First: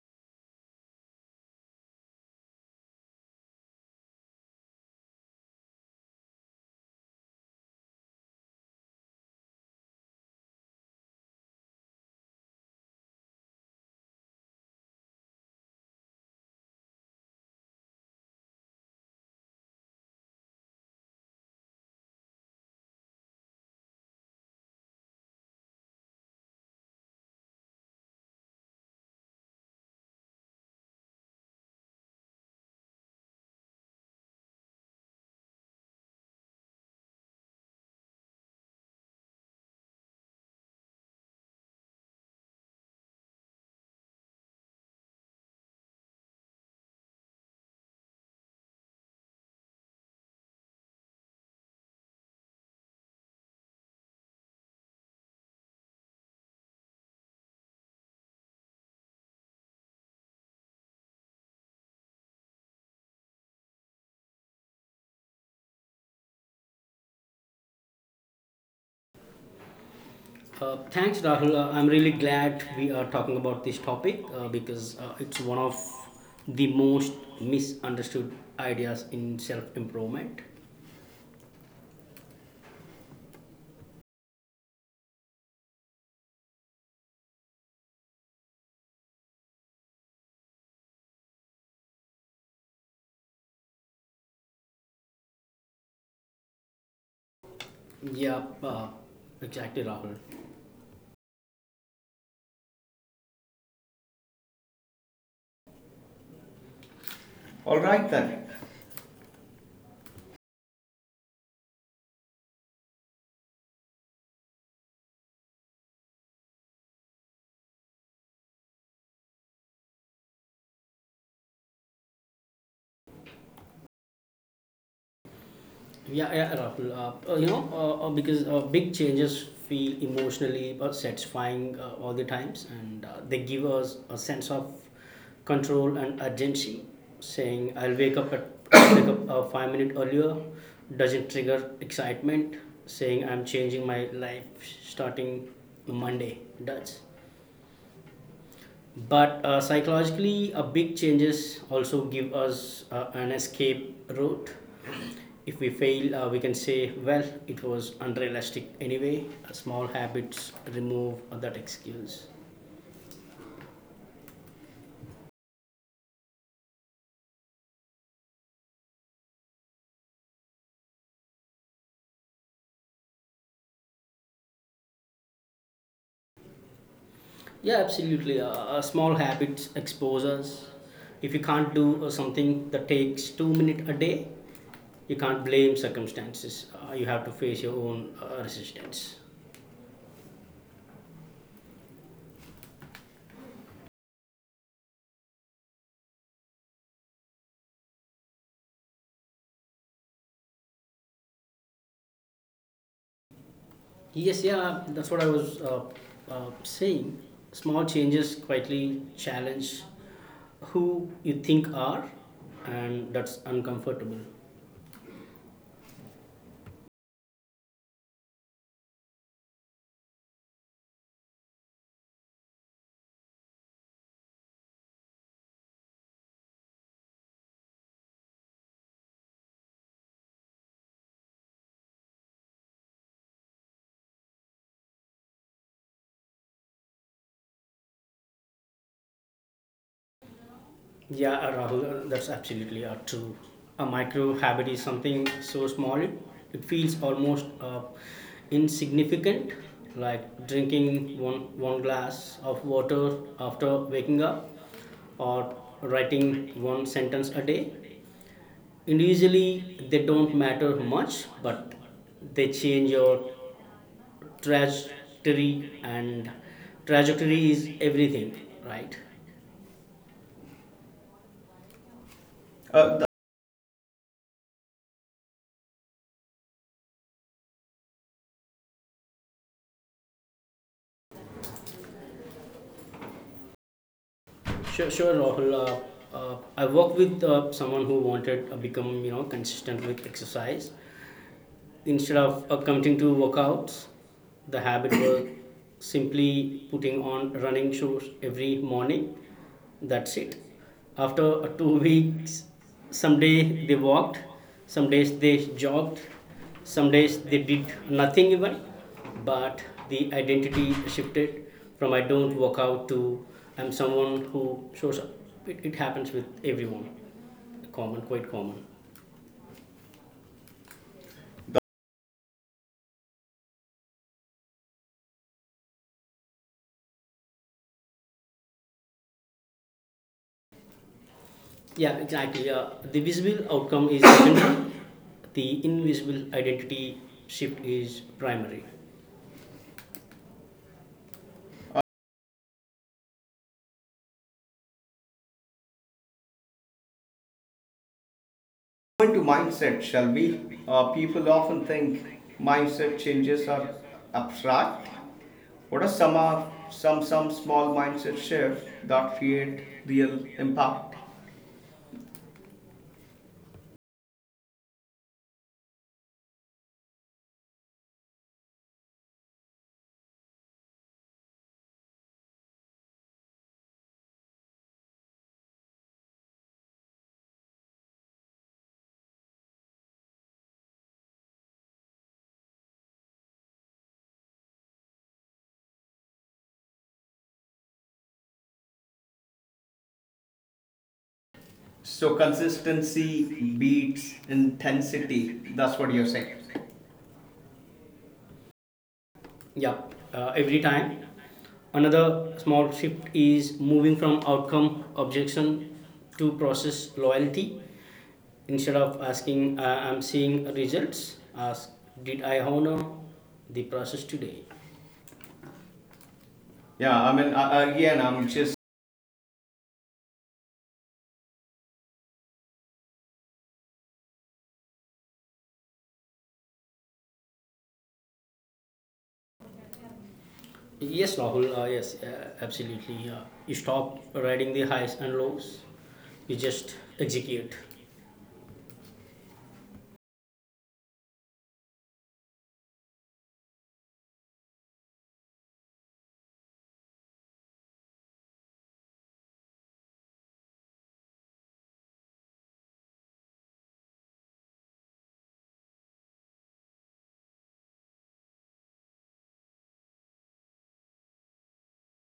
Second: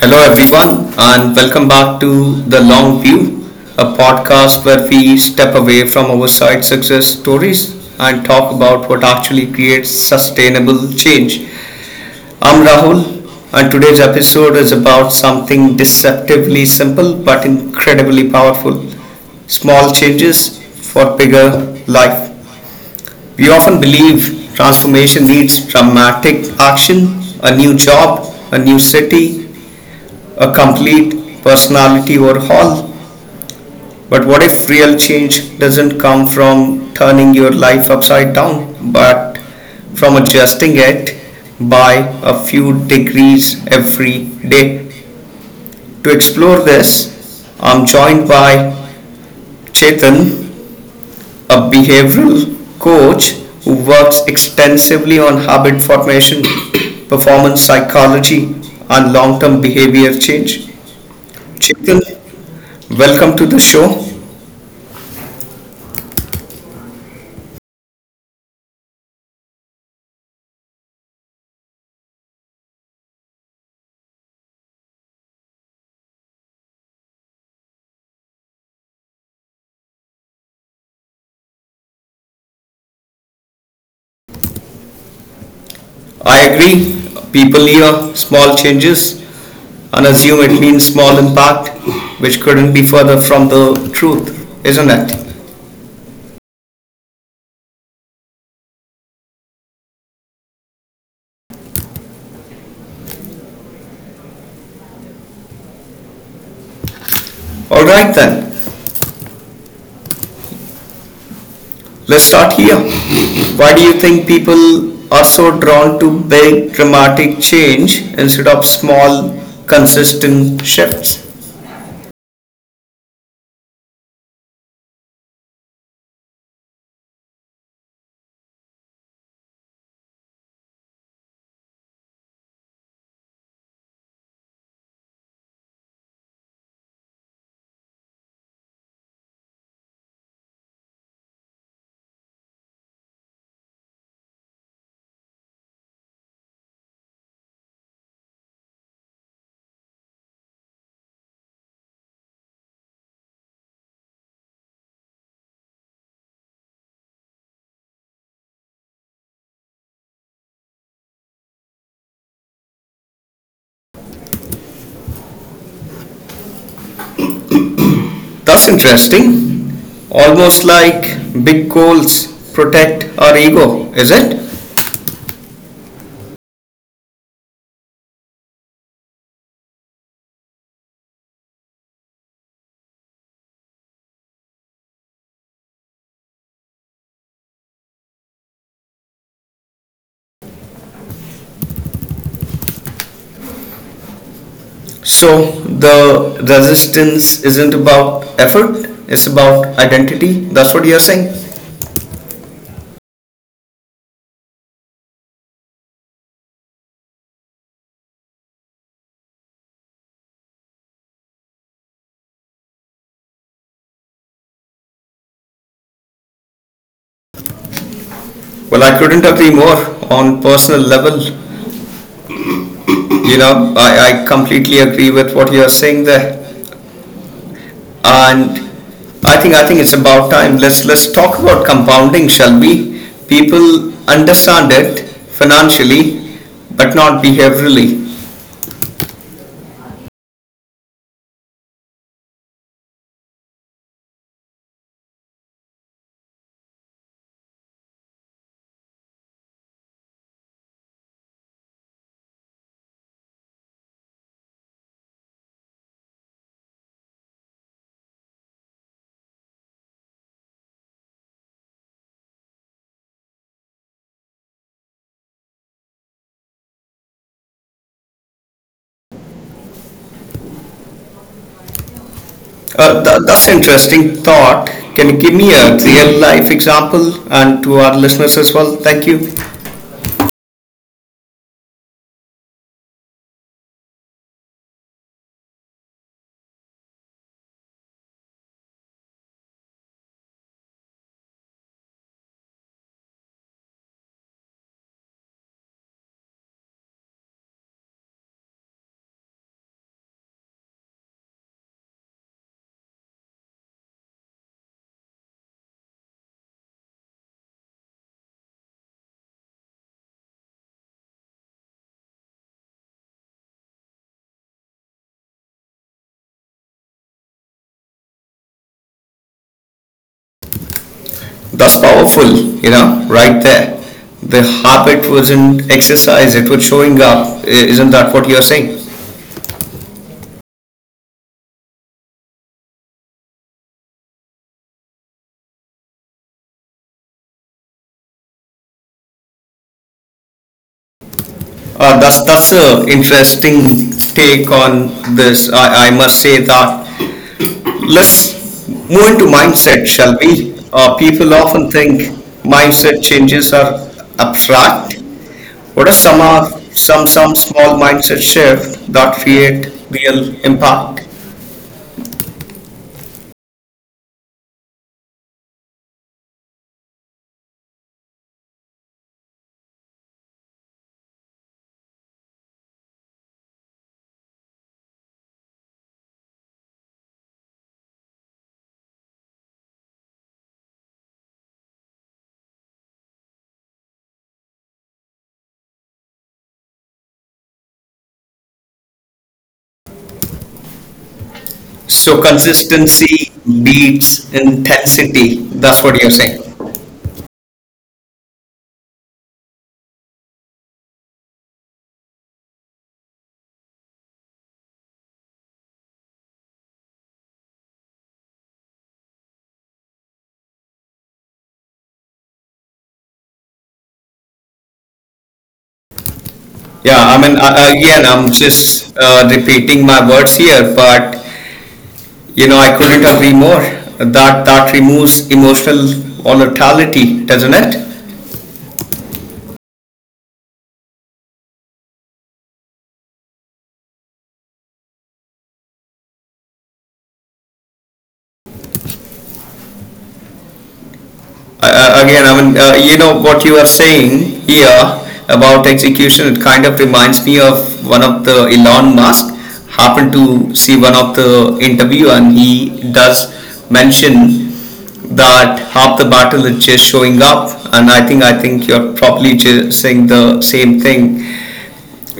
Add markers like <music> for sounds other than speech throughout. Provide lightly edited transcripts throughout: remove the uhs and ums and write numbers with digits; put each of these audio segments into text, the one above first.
Hello, everyone, and welcome back to The Long View, a podcast where we step away from oversight success stories and talk about what actually creates sustainable change. I'm Rahul, and today's episode is about something deceptively simple but incredibly powerful small changes for bigger life. We often believe transformation needs dramatic action, a new job, a new city, a complete personality overhaul. But what if real change doesn't come from turning your life upside down, but from adjusting it by a few degrees every day? To explore this, I'm joined by Chetan, a behavioral coach who works extensively on habit formation, <coughs> performance psychology, and long term behavior change. Chetan, welcome to the show. Thanks, Rahul. I'm really glad we are talking about this topic because it's one of the most misunderstood ideas in self improvement. I agree. People hear small changes and assume it means small impact, which couldn't be further from the truth, isn't it? Yeah, exactly, Rahul. All right Alright then. then, let's start here. Why do you think people are so drawn to big, dramatic change instead of small, consistent shifts? Yeah, yeah, Rahul. Because big changes feel emotionally satisfying all the times, and they give us a sense of control and urgency. Saying I'll wake up at <coughs> I'll wake up 5 minutes earlier doesn't trigger excitement. Saying I'm changing my life starting Monday does. But psychologically, a big changes also give us an escape route. If we fail, we can say, well, it was unrealistic anyway. Small habits remove that excuse. That's interesting. Almost like big goals protect our ego, is it? Yeah, absolutely. Small habits expose us. If you can't do something that takes 2 minutes a day, you can't blame circumstances. You have to face your own resistance. So the resistance isn't about effort, it's about identity. That's what you're saying. Yes, yeah, that's what I was saying. Small changes quietly challenge who you think are, and that's uncomfortable. Well, I couldn't agree more on personal level. You know, I completely agree with what you're saying there. And I think it's about time. Let's talk about compounding, shall we? People understand it financially, but not behaviorally. Yeah, Rahul, that's absolutely true. A micro habit is something so small, it feels almost insignificant, like drinking one glass of water after waking up, or writing one sentence a day. Individually they don't matter much, but they change your trajectory, and trajectory is everything, right? Uh, Uh, the- th- that's interesting thought. Can you give me a real life example and to our listeners as well? Thank you. Sure, sure, Rahul. I work with someone who wanted to become, you know, consistent with exercise. Instead of committing to workouts, the habit was <coughs> simply putting on running shoes every morning. That's it. After two <laughs> weeks, some days they walked, some days they jogged, some days they did nothing even. But the identity shifted from I don't work out to I'm someone who shows up. It happens with everyone. Common, quite common. That's powerful, you know, right there. The habit was not exercise, it was showing up. Isn't that what you're saying? Yeah, exactly. The visible outcome is <coughs> secondary, the invisible identity shift is primary. That's a interesting take on this. I must say that. Let's move Going into to mindset, mindset, shall shall we? we? People People often often think think mindset mindset changes changes are are abstract. abstract. What What are are some some are of some some some some small small mindset mindset shifts shift that that create create real real impact? impact? So So consistency consistency beats beats intensity. intensity. That's That's what what you're you're saying. saying. Yeah, every time. Another small shift is moving from outcome objection to process loyalty. Instead of asking, I'm seeing results, ask, did I honor the process today? Yeah, Yeah, I I mean, mean, again, again, I'm I'm just. just uh, repeating my words here, but you know, I couldn't agree more. That removes emotional volatility, doesn't it? Yes, Rahul, yes, absolutely. You stop riding the highs and lows, you just execute. Uh, again, I mean, you know what you are saying here about execution. It kind of reminds me of one of the Elon Musk. Happened to see one of the interview, and he does mention that half the battle is just showing up. And I think you're probably just saying the same thing.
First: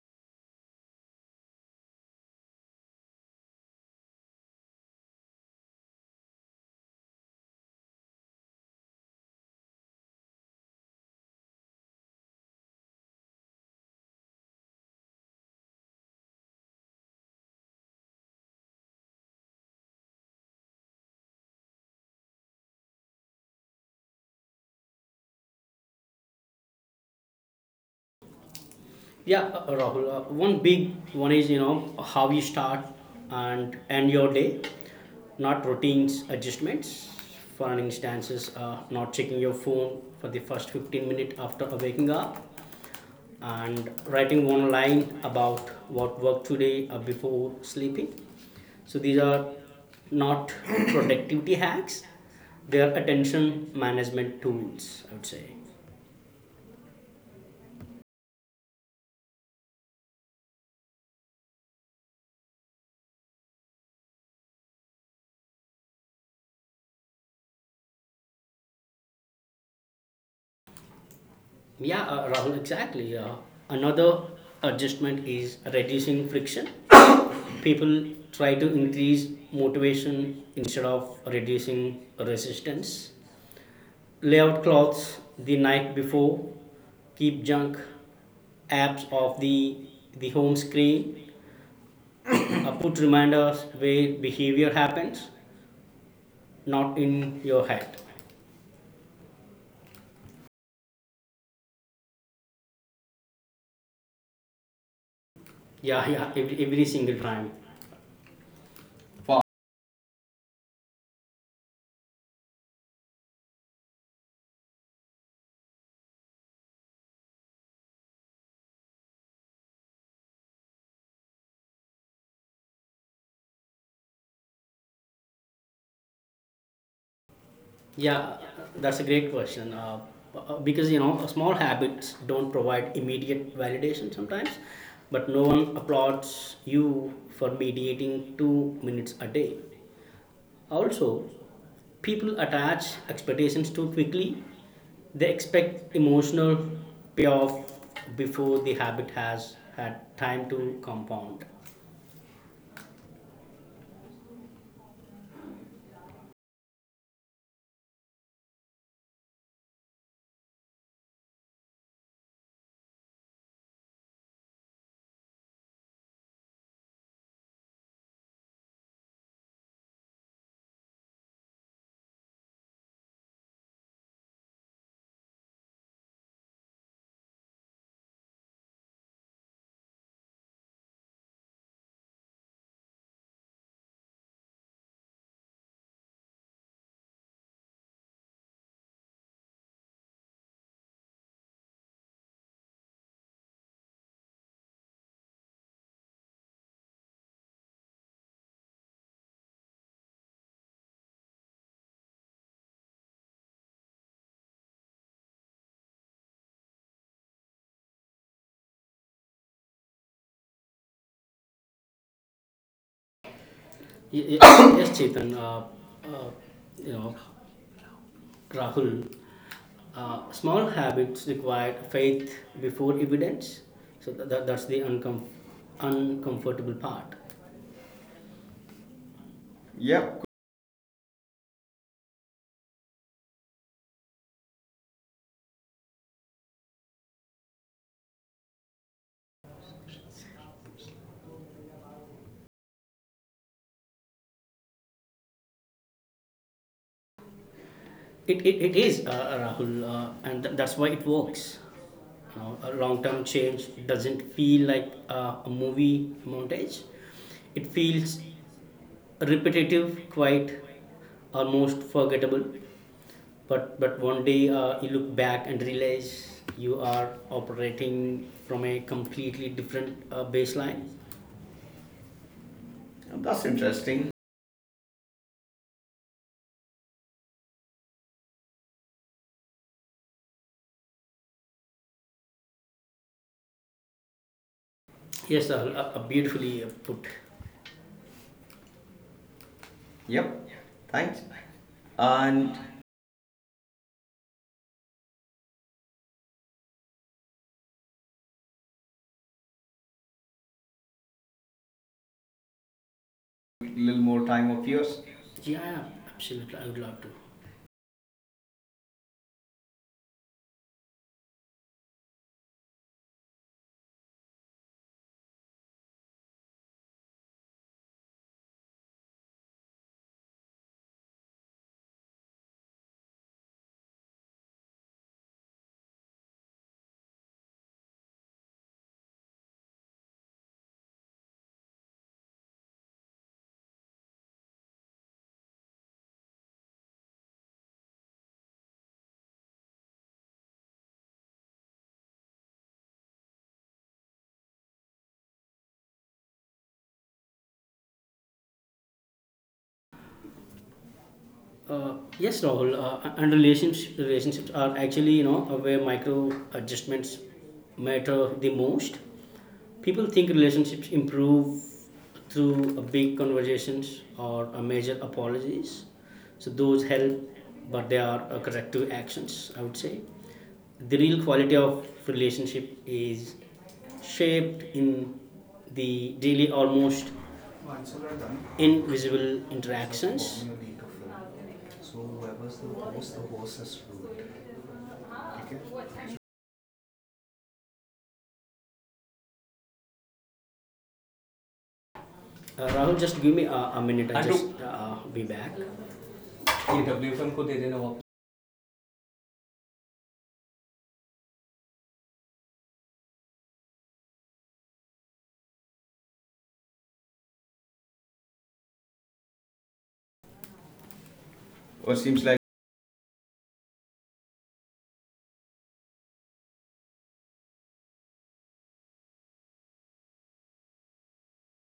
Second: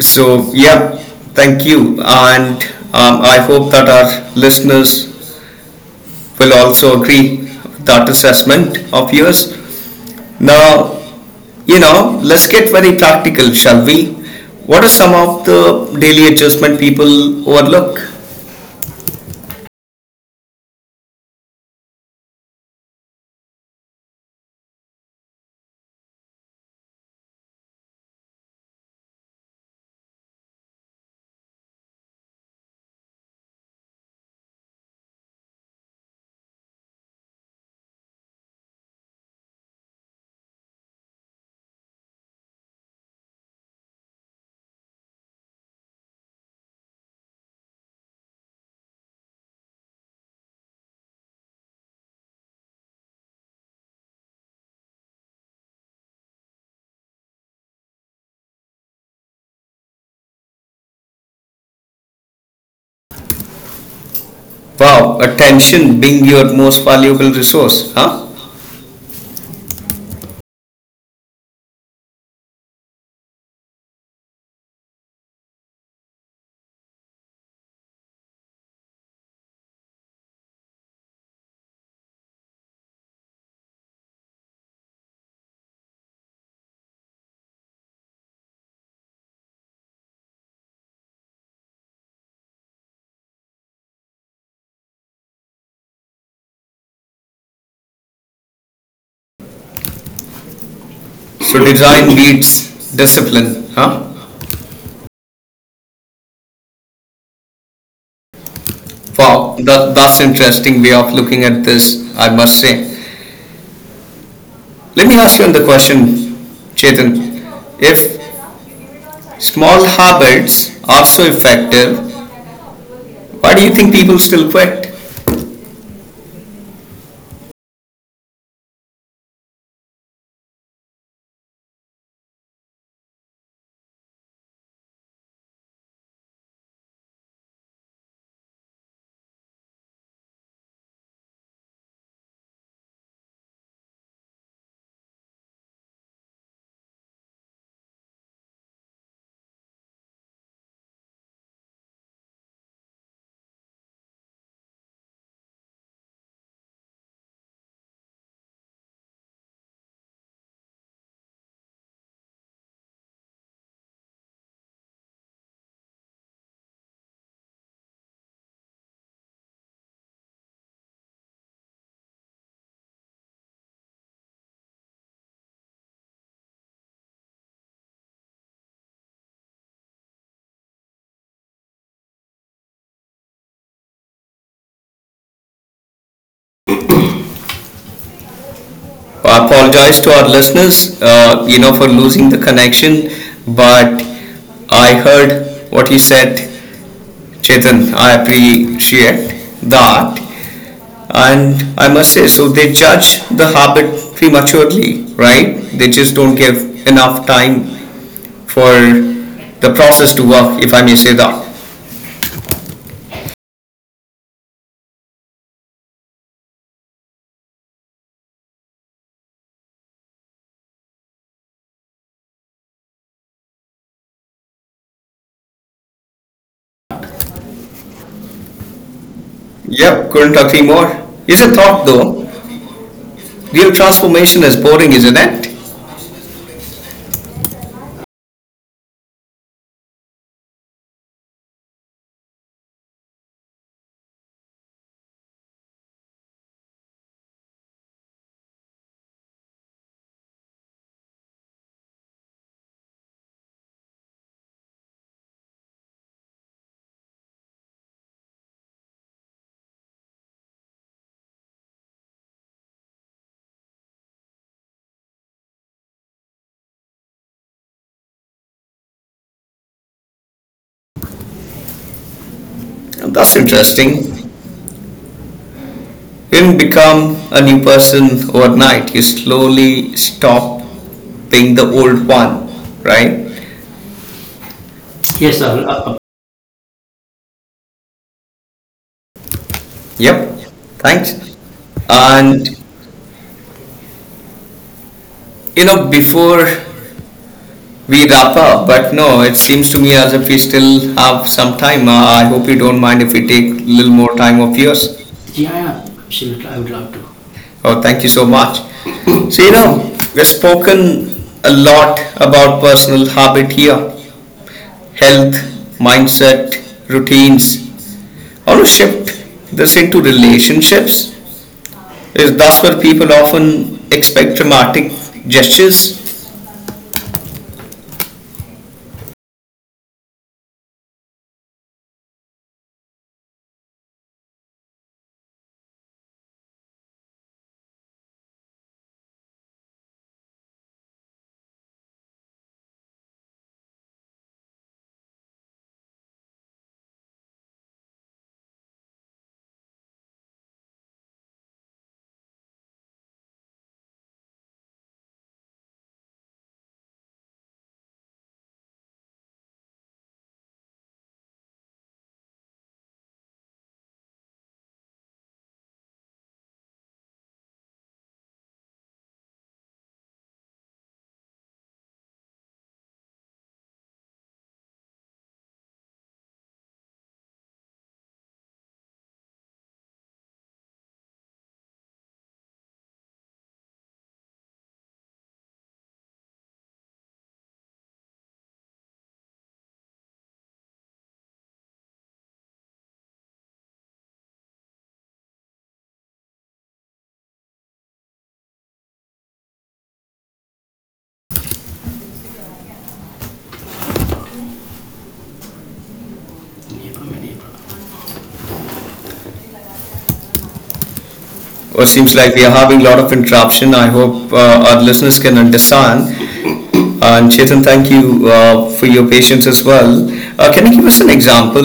So yeah, thank you, and I hope that our listeners will also agree with that assessment of yours. Now, you know, let's get very practical, shall we? What are some of the daily adjustment people overlook? Yeah, Rahul. One big one is, you know, how you start and end your day, not routines adjustments. For an instance, is not checking your phone for the first 15 minutes after waking up, and writing one line about what worked today before sleeping. So these are not <coughs> <clears throat> productivity hacks; they are attention management tools, I would say. Wow, attention being your most valuable resource, huh? Yeah, Rahul, exactly. Another adjustment is reducing friction. People try to increase motivation instead of reducing resistance. Lay out clothes the night before, keep junk apps off the home screen, put reminders where behavior happens, not in your head. So design needs discipline, huh? Yeah, yeah, every single time. Wow, that's an interesting way of looking at this, I must say. Let me ask you the question, Chetan. If small habits are so effective, why do you think people still quit? Yeah, that's a great question. Because, you know, small habits don't provide immediate validation sometimes, but no one applauds you for meditating 2 minutes a day. Also, people attach expectations too quickly. They expect emotional payoff before the habit has had time to compound. I apologize to our listeners, you know, for losing the connection, but I heard what he said, Chetan. I appreciate that, and I must say, so they judge the habit prematurely, right? They just don't give enough time for the process to work, if I may say that. Y- y- <coughs> yes, Chetan. Uh, you know, Rahul. Small habits require faith before evidence. So that's the uncomfortable part. Yep, Yep. couldn't agree more. Isn't thought though? Real transformation is boring, isn't it? It is, Rahul, and that's why it works. You know, a long term change doesn't feel like a movie montage, it feels repetitive, quite almost forgettable. But one day you look back and realize you are operating from a completely different baseline. That's That's interesting. interesting. You didn't become a new person overnight. You slowly stop being the old one, right? Yes, sir, beautifully put. Yep. Yep. Thanks. Thanks. And And you know, before we wrap up, but no, it seems to me as if we still have some time. I hope you don't mind if we take a a little little more more time time of of yours. yours. Yeah, absolutely. I would love to. Oh, thank you so much. So you know, we've spoken a lot about personal habit here health, mindset, routines. How to shift this into relationships. Is that's where people often expect dramatic gestures. Uh, yes, Rahul, and relationships are actually, you know, where micro adjustments matter the most. People think relationships improve through a big conversations or a major apologies. So those help, but they are corrective actions, I would say. The real quality of relationship is shaped in the daily, almost invisible interactions. Rahul, just give me a minute. I'll just be back. Or Or seems seems like. like we are having a lot of interruption. I hope our listeners can understand. And Chetan, thank you for your patience as well. Can you give us an example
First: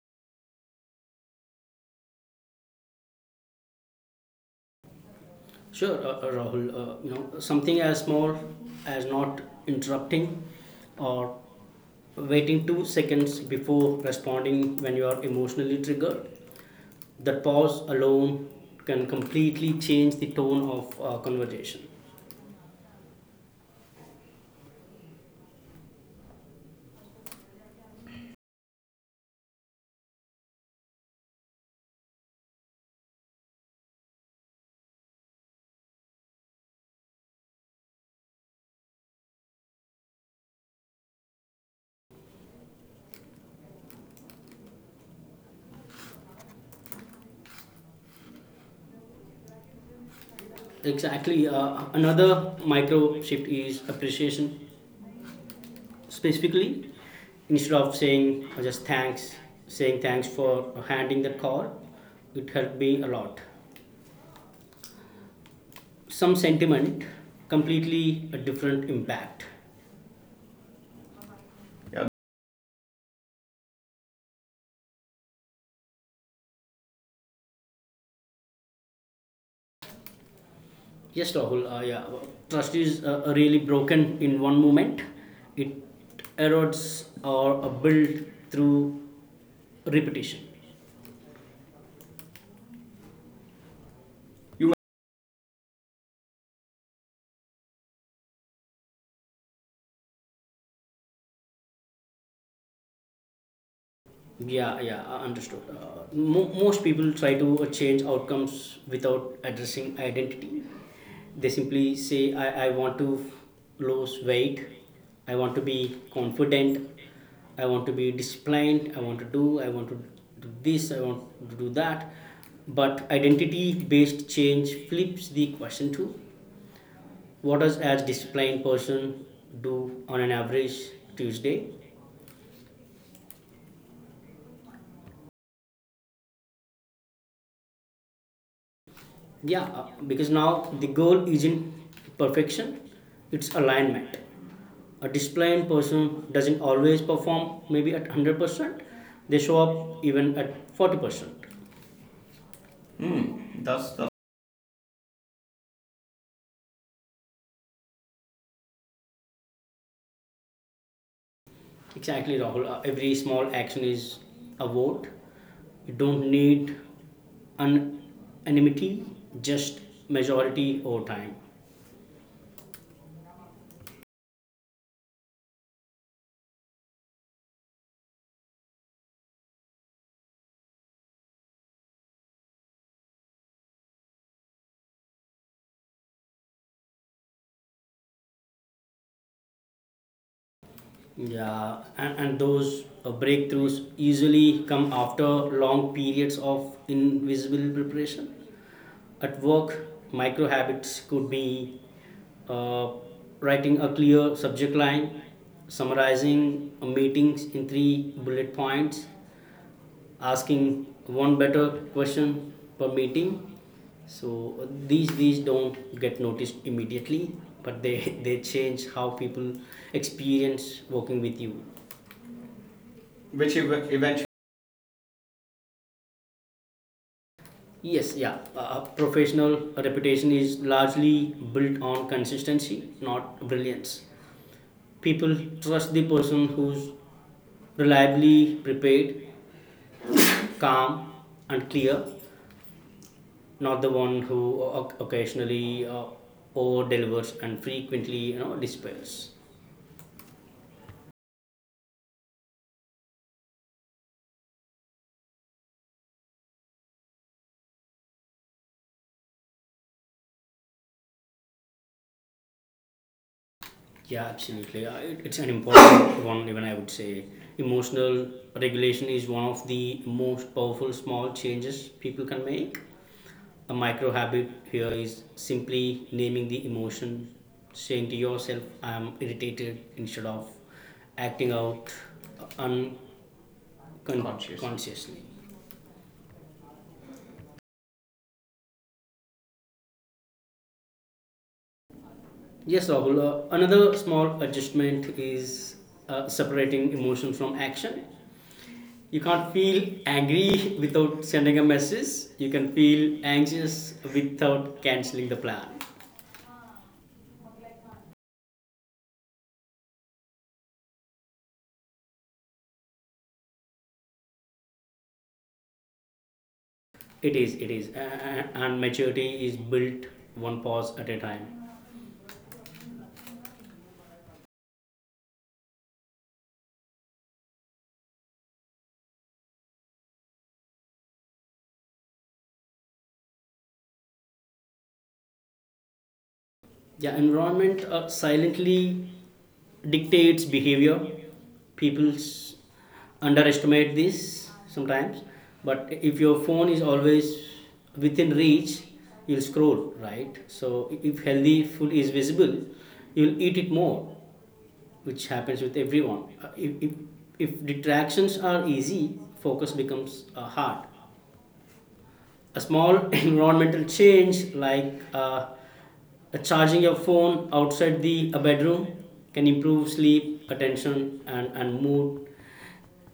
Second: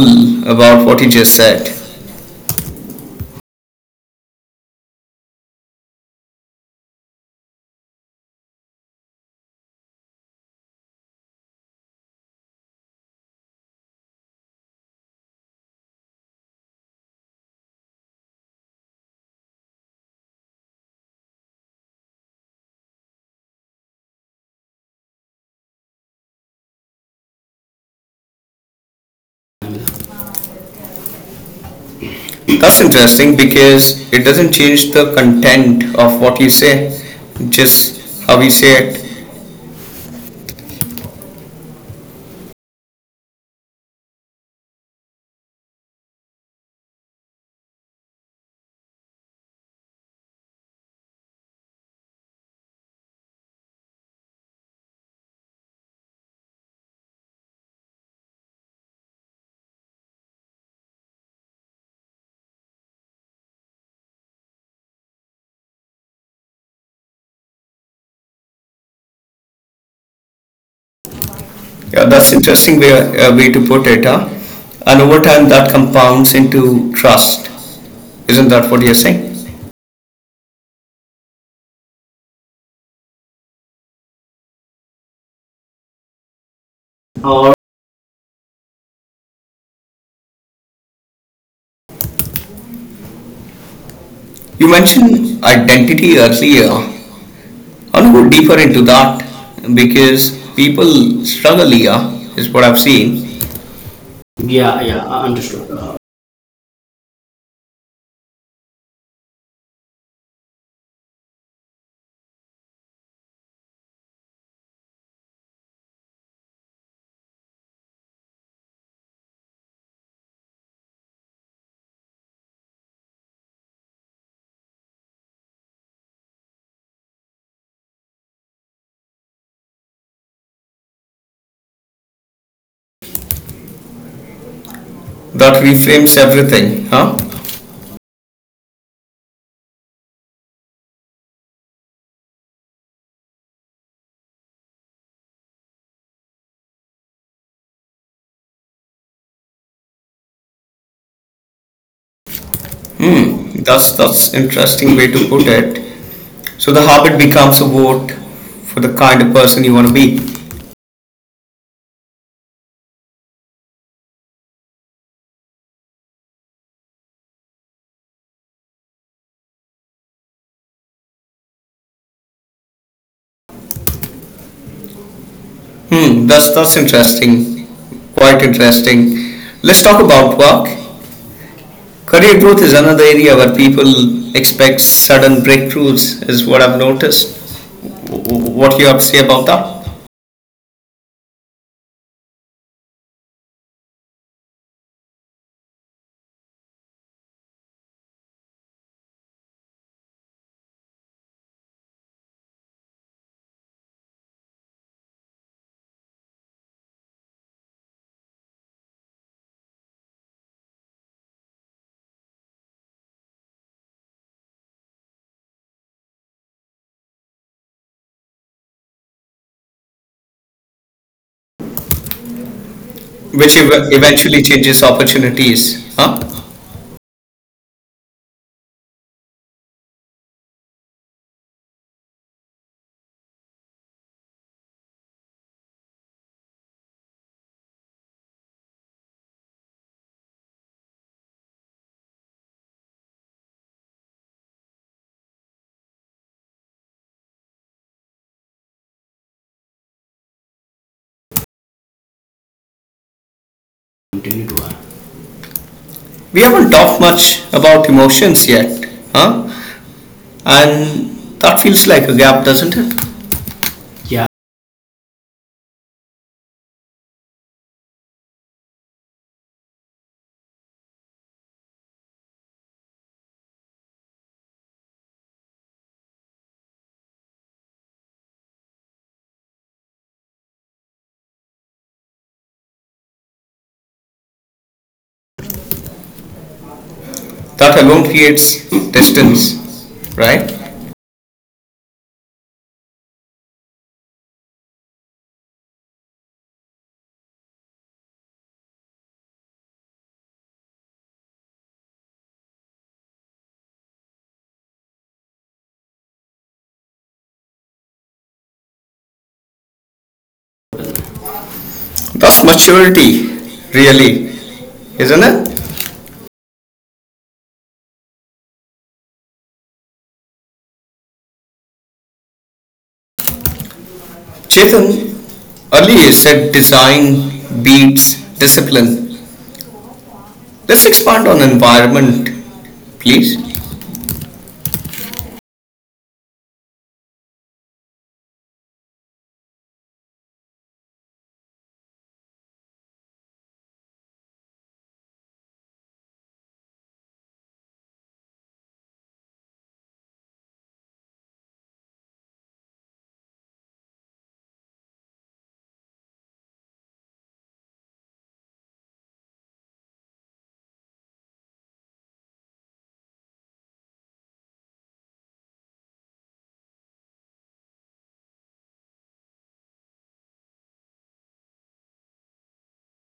about what you just said? Sure, Rahul. You know, something as small as not interrupting, or waiting 2 seconds before responding when you are emotionally triggered. That pause alone can completely change the tone of conversation. That's interesting because it doesn't change the content of what you say, just how you say it. Exactly. Another micro shift is appreciation. Specifically, instead of saying just thanks, saying thanks for handing the call, it helped me a lot, some sentiment, completely a different impact. Yeah. Yeah, that's interesting way, way to put it, huh? And over time, that compounds into trust. Isn't that what you're saying? Yes, Rahul, yeah, trust is really broken in one moment, it erodes or built through repetition. You You. mentioned identity earlier. I want to go deeper into that because people struggle here, is what I've seen. Yeah, yeah, understood. Most people try to change outcomes without addressing identity. They simply say, I want to lose weight, I want to be confident, I want to be disciplined, I want to do, I want to do this, I want to do that. But identity based change flips the question to, what does a disciplined person do on an average Tuesday? That reframes everything, huh? Yeah, because now the goal isn't perfection, it's alignment. A disciplined person doesn't always perform maybe at 100%, they show up even at 40%. Hmm. That's That's that's that's interesting way to put it. So the habit becomes a vote for the kind of person you want to be. exactly, Rahul. Every small action is a vote. You don't need an unanimity, just majority over time. Hmm, that's interesting. Quite interesting. Let's talk about work Career growth is another area where people expect sudden breakthroughs, is what I've noticed. W- What you have to say about that? Yeah, and those breakthroughs usually come after long periods of invisible preparation. At work, micro habits could be uh, writing a clear subject line, summarizing meetings in 3 bullet points, asking one better question per meeting. So these don't get noticed immediately, but they, <laughs> they change how people experience working with you, which Which ev- eventually. eventually changes opportunities. Huh? Yes, yeah. Professional reputation is largely built on consistency, not brilliance. People trust the person who's reliably prepared, calm, and clear, not the one who occasionally over delivers and frequently, you know, despairs. We haven't talked much about emotions yet, huh? And that feels like a gap, doesn't it? Yeah, absolutely. It's an important <coughs> one, even I would say. Emotional regulation is one of the most powerful small changes people can make. A micro habit here is simply naming the emotion, saying to yourself, I am irritated, instead of acting out unconsciously. That alone creates distance, right? Yes, Rahul. Another small adjustment is separating emotion from action. You can't feel angry without sending a message. You can feel anxious without canceling the plan. That's maturity, really, isn't it? It is. And maturity is built one pause at a time. Chetan, earlier said design beats discipline. Let's expand on environment, please. Yeah, environment silently dictates behavior. People s- underestimate this sometimes, but if your phone is always within reach, you'll scroll, right? So if healthy food is visible, you'll eat it more, which happens with everyone. If distractions are easy, focus becomes hard. A small <laughs> environmental change, like charging your phone outside the bedroom, can improve sleep attention and mood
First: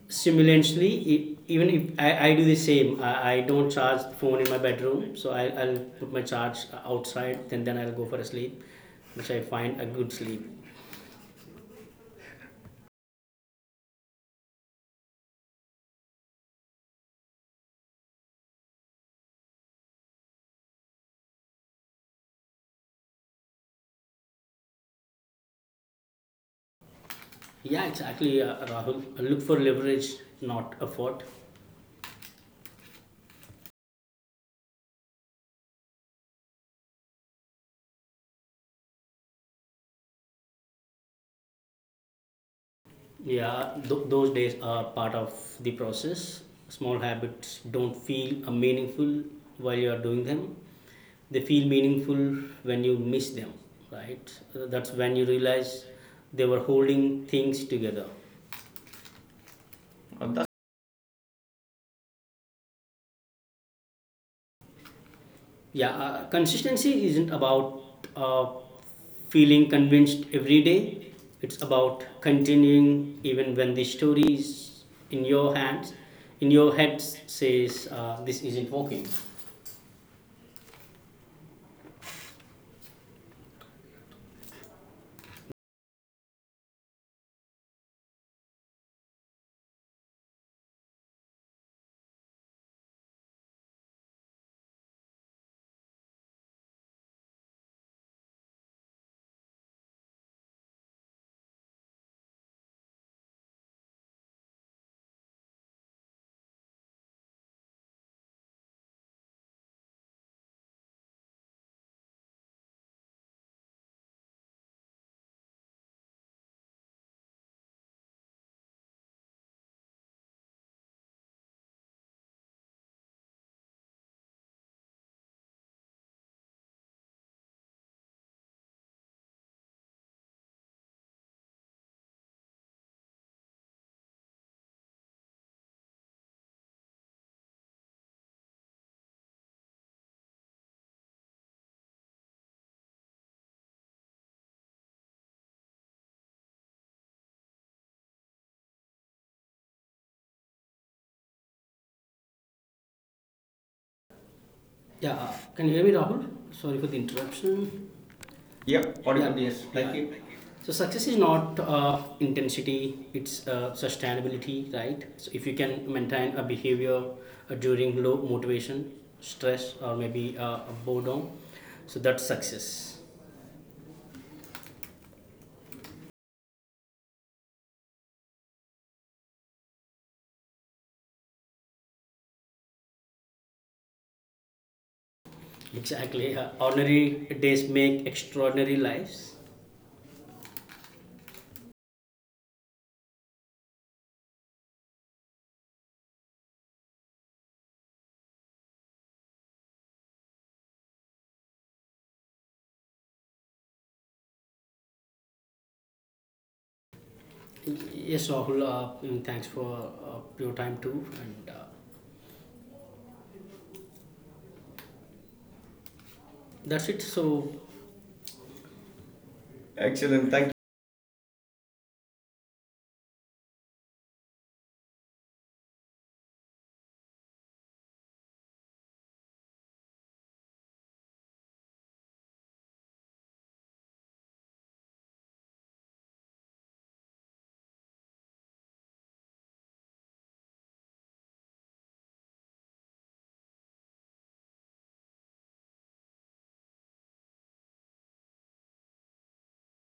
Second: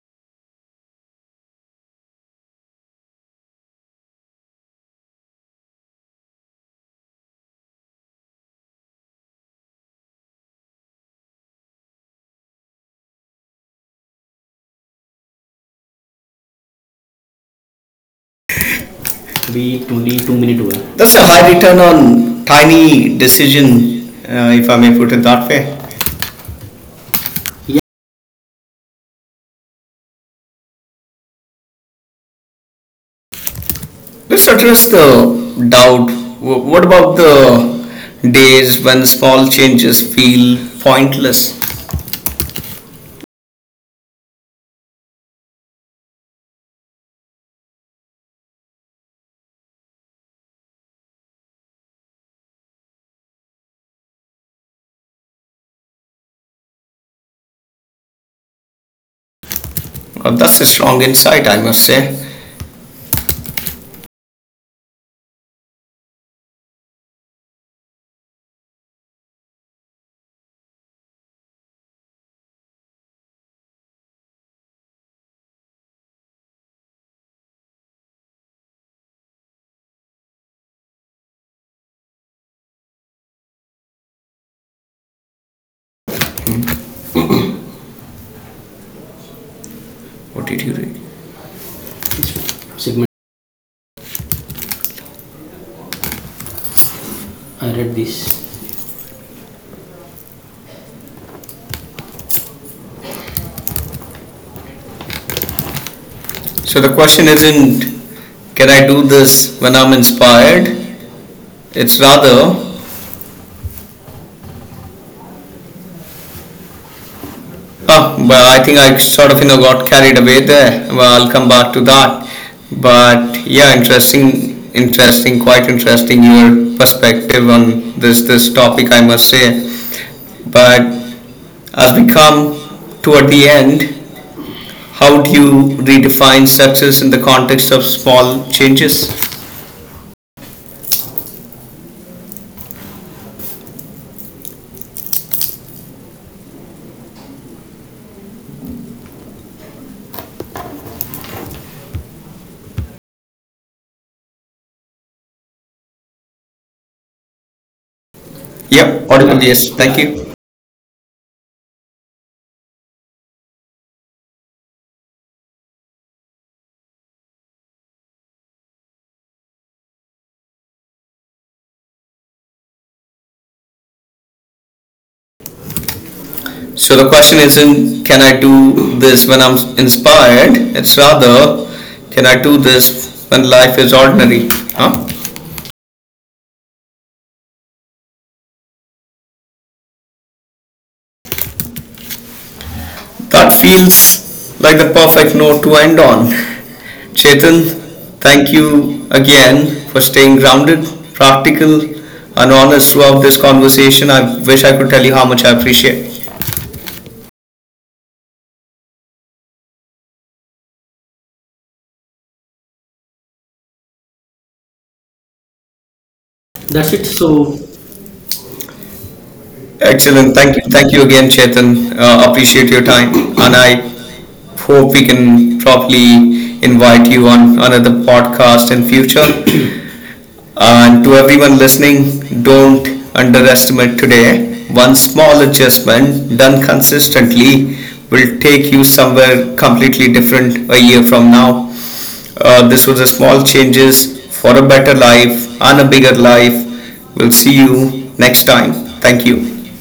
simultaneously. Even if I do the same, I don't charge the phone in my bedroom, so I'll put my charge outside, then I'll go for a sleep, which I find a good sleep. That's a high return on tiny decision, if I may put it that way. Yeah, exactly, Rahul. Look for leverage, not effort. Let's address the doubt. What about the days when small changes feel pointless? Yeah, those days are part of the process. Small habits don't feel meaningful while you are doing them. They feel meaningful when you miss them, right? That's when you realize they were holding things together. That's That's a strong insight, I must say. Yeah, consistency isn't about uh, feeling convinced every day. It's about continuing even when the story is in your hands, in your head, says this isn't working. What did you read? So the question isn't, can I do this when I'm inspired? It's rather, Oh, well, I think I sort of, you know, got carried away there. Well, I'll come back to that. But yeah, interesting, quite interesting your perspective on this topic, I must say. But as we come toward the end, how do you redefine success in the context of small changes? Yeah, can you hear me, Rahul? Sorry for the interruption. Yep, yeah. Yep, Audible, audible, yes, yes. like, Thank yeah, it. you. So success is not intensity; it's sustainability, right? So if you can maintain a behavior during low motivation, stress, or maybe boredom, so that's success. So the question isn't can I do this when I'm inspired? It's rather can I do this when life is ordinary? Huh? Exactly. Ordinary days make extraordinary lives. That feels like the perfect note to end on. Chetan, thank you again for staying grounded, practical, and honest throughout this conversation. I wish I could tell you how much I appreciate. Yes, Rahul. Thanks for your time too, and that's it. So excellent, Excellent. Thank you. Thank you again, Chetan. Appreciate your time, and I hope we can probably invite you on another podcast in future. And to everyone listening, don't underestimate today. One small adjustment done consistently will take you somewhere completely different a year from now. This was a small changes for a better life and a bigger life. We'll see you next time. Thank you.